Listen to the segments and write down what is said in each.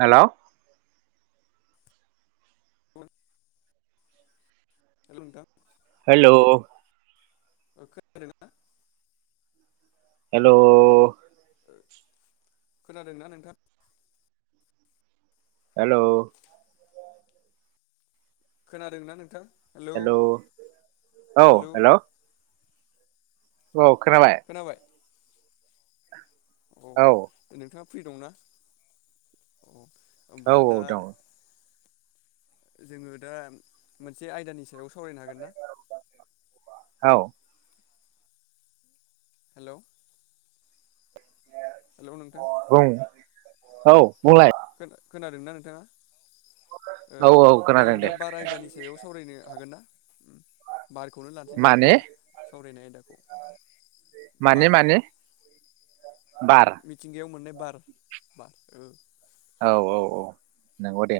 हेल' [inaudible] hello नोंथां hello खोनादों ना? हेलौ खोनादोंना नोंथां हेलौ खोनादों ना नोंथां हेलौ औ हेलौ हेल' औ खोनाबाय अ औ नोंथाङा फ्रि दंना औ ओमबा औ दा दं जोङो दा मोनसे आयदानि सायाव सावरायनो हागोन ना? औ हेलौ हेलौ नोंथां बुं औ बुंलाय खोनादोंना नोंथाङा ओ औ औ जों खोनादों दा दे बार आयदानि सायाव सावरायनो हागोन ना? बारखौनो लानोसै जों दा माने सावरायनाय आयदाखौ माने बार माने बार मिथिंगायाव मोननाय बार हु [unintelligible] ओ औ औ औ नंगौ दे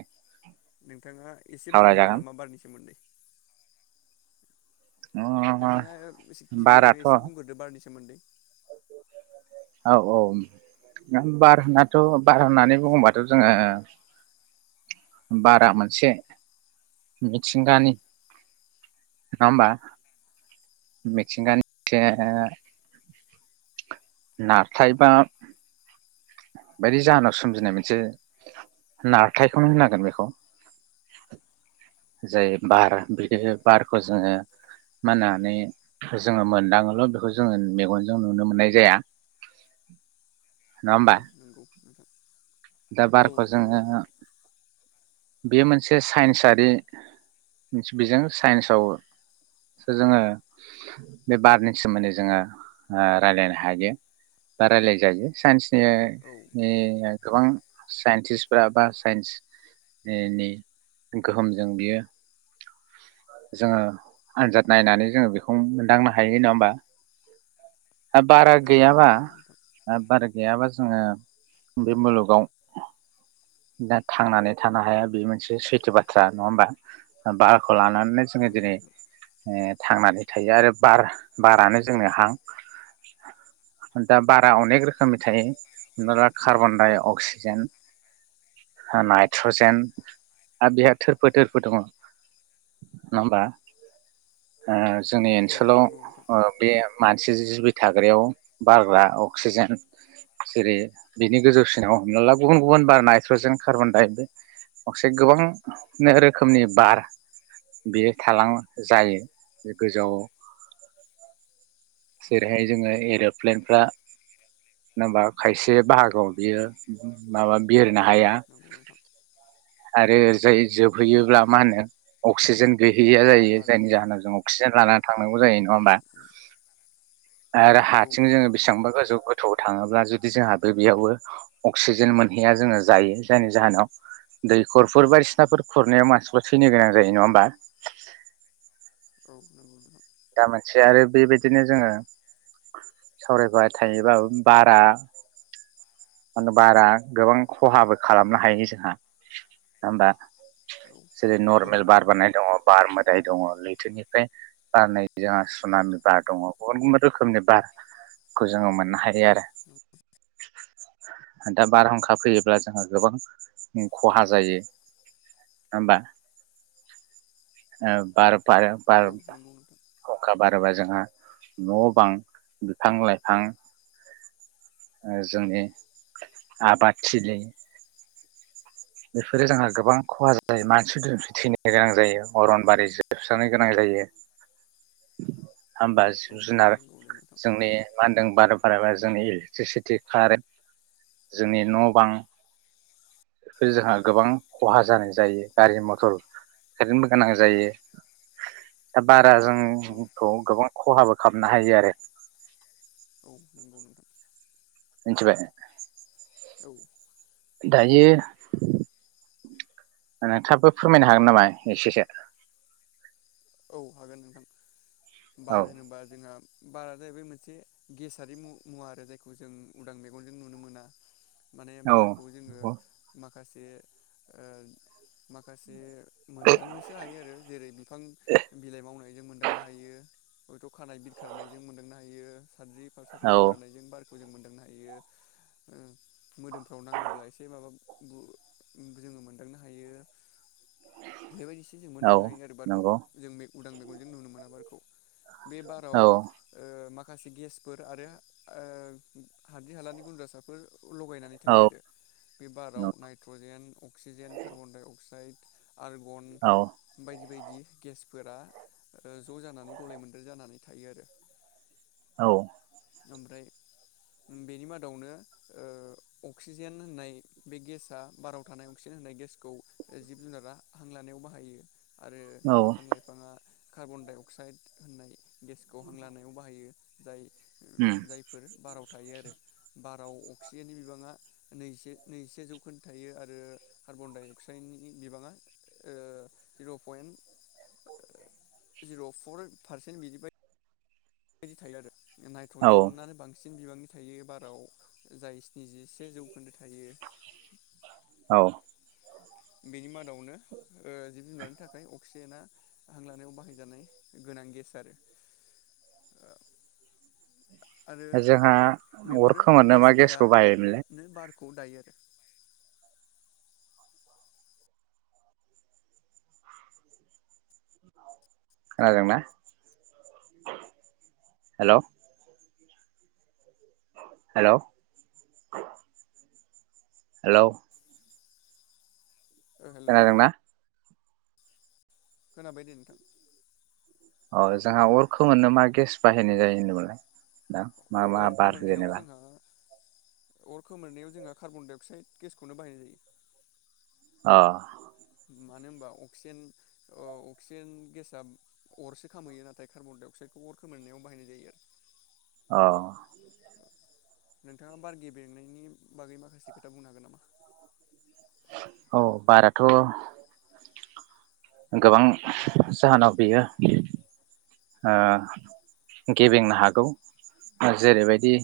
[inaudible] नोंथाङा एसे बुंनो हागोन सावरायजागोन नामा बारनि सोमोन्दै? नोंथाङा [unintelligible] इसे गिबियावनो बाराथ' औ एसे बुंग्रोदो बारनि सो मोन्दै औ औ ओम बार होननाथ' बार होननानै बुङोबाथ' जोङो बारा मोनसे मिथिंगानि नङा होमबा मिथिंगानि जे ओ नारथाइ बा बायदि जाहोनाव सोमजिनाय मोनसे नारथायखौनो होननांगोन बेखौ जाय बार बिदिनो बारखौ जोङो मोननानै जोङो मोनदांङोल' बेखौ जोङो मेगनजों नुनो मोननाय जाया नङा औ होमबा नंगौ नोंथां दा औ बारखौ नंगौ जोङो नोंथां बेयो मोनसे साइन्सारि बिजों साइन्सआवसो जोङो बे बारनि सोमोन्दै जोङो ओ रायलायनो हायो बा रायलाय जायो साइन्स औ ए [unintelligible] गोबां साइन्टिसफ्रा बा साइन्सनि नि गोहोमजों बियो जोङो आनजाद नायनानै जोङो बेखौ मोनदांनो हायो नङा होमबा ओ बारा नंगौ गैयाबा नंगौ नोंथां ओ बार गैयाबा आंङो बे मुलुगाव दा थांनानै थानो हाया बे मोनसे सैथो बाथ्रा नङा होमबा बारखौ लानानै जोंङो नंगौ दिनै नोंथां ए थांनानै थायो आरो बार बारानो जोंनो हां दा बारा अनेक रोखोमनि थायो हमना ला कार्बनडाय अक्सिजेन नाइट्रजेन आरो बेहा थोरफो थोरफो दङ नङा होमबा ओ जोंनि औ ओनसोलाव नंगौ नोंथां बे मानसि जि दै थाग्रायाव बारग्रा अक्सिजेन जेरै- बिनि गोजौ सिनाव हमना ला गुबुन गुबुन बार नाइट्रजेन कार्बनडाइ अक्साइड गोबां रोखोमनि बार बियो थालां जायो गोजौआव जेरैहाय जोङो एर'प्लेनफ्रा होनबा खायसे बाहागोआव बियो माबा बिरनो औ हाया नंगौ नोंथां आरो जाय औ जोबहैयोब्ला मा होनो अक्सिजेन गै गैया जायो बार जायनि जाहोनाव जों अक्सिजेन लानानै थांनांगौ जायो नंङा होमबा आरो औ हारसिं जोङो नंगौ नोंथां बेसेबांबा गोजौ गोथौ थाङोब्ला जुदि जोंहा बे बेयावबो अक्सिजेन मोनहैया जोङो जायो जायनि जाहोनाव दैखरफोर बायदिसिनाफोर खुरनायाव मानसिफोर थैनो गोनां जायो नङा होमबा [inaudible] मा मोनसे आरो बेबायदिनो जोङो सावरायबाय थायोबाबो बारा बारा गोबां खहाबो खालामनो हायो जोंहा ना होमबा औ जेरै औ नर्मेल बार नंगौ बारनाय नोंथां दङ बार मोदाय दङ लै बोथोरनिफ्राय बारनाय जोंहा औ सुनामि बार दङ गुबुन गुबुन रोखोमनि बारखौ जोङो मोननो औ हायो आरो दा बारहुंखा फैयोब्ला जोंहा गोबां खहा जायो नङा होमबा। ओ बार बारो बार औ नंगौ नोंथां अखाबा सोरबा जोंहा न' बां बिफां लाइफां ओ जोंनि आबादथिलि बेफोरो जोंहा गोबां खहा औ जायो मानसि दुमसि थैनो गोनां जायो अरनबारि जोबस्रांनो गोनां जायो। होमबा औ जिब जुनार नंगौ दे नोंथां जोंनि मान जों बार बारायबा जोंनि इलेक्ट्रिसिटि कारेन्ट जोंनि न' बां जोंहा गोबां खहा जानाय जायो गारि मथर कारेन्टबो गोनां जायो दा बा रा औ जोंखौ गोबां खहाबो खालामनो हायो आरो औ नंगौ नोंथां मोनथिबाय औ दायो नोंथाङाबो फोरमायनो हागोन नामा एसेसो औ हागोन नोंथां। बार औ होनोबा जोंहा बारा जाहैबाय मोनसे गेसारि मु-मुवा आरो जायखौ जों उदां मेगनजों नुनो मोना। माने औ बारखौ जोङो नंगौ मा खासे ओ माखासे मोनदांनोसो हायो आरो जेरै बिफां बिलाइ मावनायजों मोनदांनो हायो। हयथ' खानाय बिरखारनायजों मोनदांनो हायो। साद्रि फारसाफोर औ बिखारनायजों बार खौ जों मोनदांनो हायो। मोदोमफ्राव नाङोब्ला एसे माबा जोङो मोनदांनो हायो। बेबायदिसो जों मोनदांनो हायो आरो बारखौ। नंगौ उदां मेगनजों नुनो मोना बारखौ। बे बाराव औ ओ माखा माखासे गेसफोर आरो ओ हाद्रि हालानि गुन्द्रासाफोर लगायनानै थायो औ आरो बे बाराव nitrogen, oxygen, carbon dioxide, argon औ बायदि बायदि। [inaudible] गेसफोरा ओ ज' जानानै गलाय मोन्द्रेर जानानै थायो आरो। औ। ओमफ्राय बेनि मादावनो ओ अक्सिजेन होननाय बे गेसाआ बाराव थानाय अक्सिजेन होननाय गेसखौ जिब जुनारा हां लानायाव बाहायो। आरो औ बिफां लाइफाङा कार्बन डाइ अक्साइद होननाय गेसखौ हां लानायाव बाहायो। जाय उम जायफोर बारायाव थायो आरो। बाराव अक्सिजेननि बिबाङा नैजिसे नैजिसे जौखोन्दो थायो आरो कार्बन डाइ अक्साइडनि बिबाङा जिर' पइन्ट जिर' फर पारसेन्ट बिनिफाय बेबायदि थायो आरो। औ नाइट्रजेनानो बांसि न बिबांनि थायो बाराव जाय स्निजिसे जौखोन्दो थायो। औ। बेनि मादावनो ओ जिब जुनारनि थाखाय अक्सिजेना हां लानायाव बाहायजानाय गोनां गेस आरो। आरो जोंहा अर बेफोर खोमोरनो मा गेसखौ बाहायोमोनलाय? खौ दायो आरो‌। खोनादोंना हेलौ? हेलौ। हेलौ। ओ हेलौ खोनादोंना। खोनाबाय दे नोंथां। अ जोंहा अर खोमोरनो मा गेस बाहायनाय जायो होनदोंमोनलाय। दा मा मा अर बारो खोमोरनायाव जेनेबा। जोंहा अर खोमोरनायाव जोंहा कार्बनडाइ अक्साइड गेसखौनो बाहायनाय जायो। औ। मानो होनबा अक्सिजेन अक्सिजेन गेसआ अरसो खामहैयो नाथाय कार्बन डाइ अक्साइदखौ अर खोमोरनायाव बाहायनाय जायो आरो। औ। नोंथाङा बार गेब्रेंनायनि बागै माखासे खोथा बुंनो हागोन नामा। औ बाराथ'। गोबां जाहोनाव बियो ओ गेबेंनो हागौ जेरैबायदि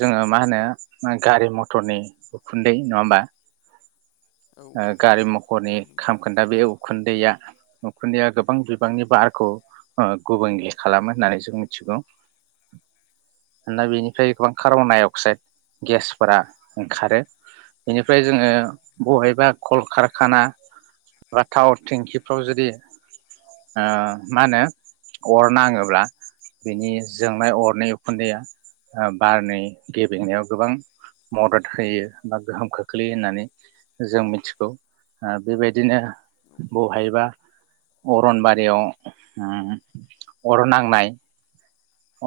जोङो मा होनो गारि मथरनि उखुन्दै नङा होमबा। औ ओ गारि म औ मथरनि नंगौ खामखोन्दा बे उखुन्दैया उखुन्दैआ गोबां बिबांनि बारखौ ओ गुबुंले खालामो होननानै जों मिथिगौ दा बेनिफ्राय गोबां कार्बन डाइ अक्साइड गेसफोरा ओंखारो बेनिफ्राय जोङो बहाय बा कल कारखाना बा टावार थेंखिफ्राव ओ जुदि मा होनो अर नाङोब्ला औ बिनि जोंनाय अरनि औ उखुन्दैया बारनै गेब्रेंनायाव गोबां मदद होयो बा गोहोम खोख्लैयो होननानै जों मिथिगौ बेबायदिनो औ बहायबा अरनबारियाव अर ओ नांनाय।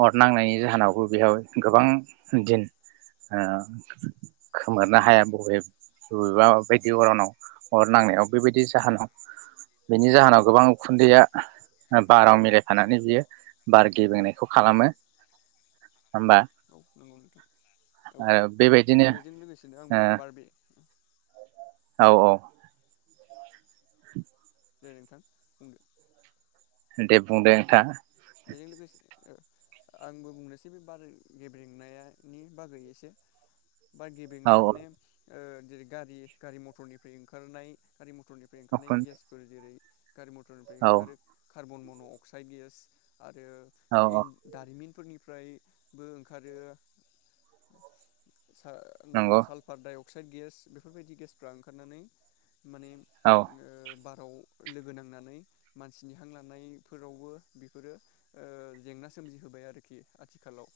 अर औ नांनायनि नंगौ जाहोनावबो नोंथां बेयाव गोबां दिन ओ खोमोरनो हाया बबे बबेबा बायदि अरनाव अर नांनायाव बेबायदि जाहोनाव बेनि जाहोनाव गोबां उखुन्दैया बाराव मिलाय फानानै बियो बार गेब्रेंनाय खालामो। औ नंगौ नोंथां औ आरो बेबायदिनो बेजों लोगोसेनो आंबो बार औ औ। [inaudible] दे नोंथां बुंदों दे बुं दे नोंथां बेजों लोगोसे आंबो बुंनोसै बे बार गेब्रेंनायनायनि बागै एसे बार औ गेबेंनाया माने ओ जेरै गारि गारि मथरनिफ्राय ओंखारनाय गारि मथर गारि मटरनिफ्राय ओंखारनाय उखुन गेसफोर जेरै गारि मथरनिफ्राय औ ओंखारो कार्बन मन' अक्साइड गेस। आरो औ औ इन दारिमिनफोरनि ओमफ्रायबो ओंखारो। नंगौ साल-साल्फार डाइ अक्साइ अक्साइड गेस बेफोर बायदि गेसफ्रा ओंखारनानै माने औ। ओ बाराव लोगो नांनानै मानसिनि हां लानायफोरावबो बे बेफोरो जेंना सोमजिहोबाय आरोखि आथिखालाव।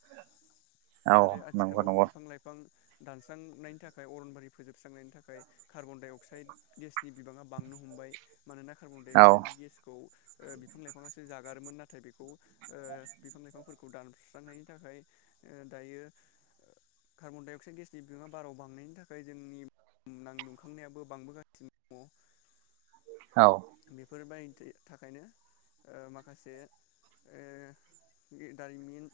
औ आरो नंगौ आथिखालाव नंगौ बिफां लाइफां दानस्रांनायनि थाखाय अरनबारि फोजोबस्रांनायनि थाखाय कार्बन- डाइ अक्साइड गेसनि बिबाङा बांनो हमबाय। मानोना कार्बन -डाइ औ -अक्साइड गेसखौ बिफां -लाइफांसो जागारोमोन नाथाय नाथाय बेखौ बिफां -लाइफांफोरखौ दानस्रांनायनि थाखाय दायो कार्बन- डाइ -अक्साइड गेसनि बिबाङा बाराव बांनायनि थाखाय जोंनि बुहुमनां दुंखांनायाबो बांबोगासिनो दङ। औ बेफोर बायदि बेफोर बायदिनि थाखायनो माखासे दारिमिन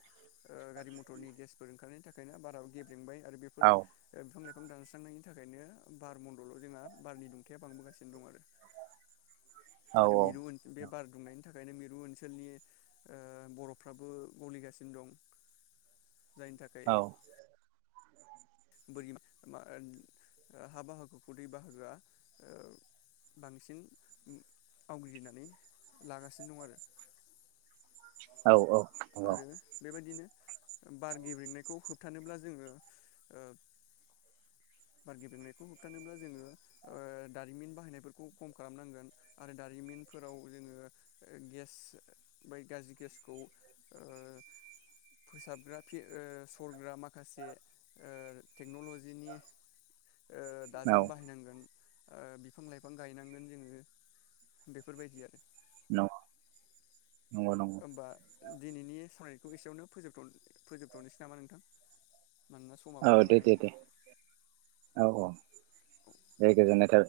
गारि मथरनि गेसफोर ओंखारनायनि थाखायनो बारा गेब्रेंबाय। आरो बेफोर औ। बिफां दानस्रांनायनि थाखायनो बार मन्दलाव जोंहा बारनि दुंथाया बांबोगासिनो दं आरो। औ आरो मिरु [unintelligible] बे बार दुंनायनि थाखायनो मिरु ओनसोलनि बरफफ्राबो गलिगासिनो दं। जायनि थाखाय औ [unintelligible] हा बाहागोखौ दै बाहागोआ बांसिन आवग्रिनानै लागासिनो दं आरो। औ -औ। आरो बेबायदिनो बार गेब्रेंनायखौ होबथानोब्ला जोङो ओ बार गेब्रेंनायखौ होबथानोब्ला जोङो दारिमिन बाहायनायफोरखौ खम खालामनांगोन। आरो दारिमिनफोराव जोङो गेस बै गाज्रि गेसखौ फोसाबग्रा सरग्रा माखासे टेक्न'लजिनि ओ नंगौ दाजेम बाहायनांगोन। ओ बिफां -लाइफां गायनांगोन जोङो बेफोरबायदि आरो [unintelligible] नंगौ ओमबा दिनैनि सारायनाय [unintelligible] एसेयावनो फोजोब- फोजोबथ'नोसै नामा? नोंथां। मानोना समाबो औ दे जाबाय दे नालाय दे औ- औ। दे गोजोन्नाय थाबाय।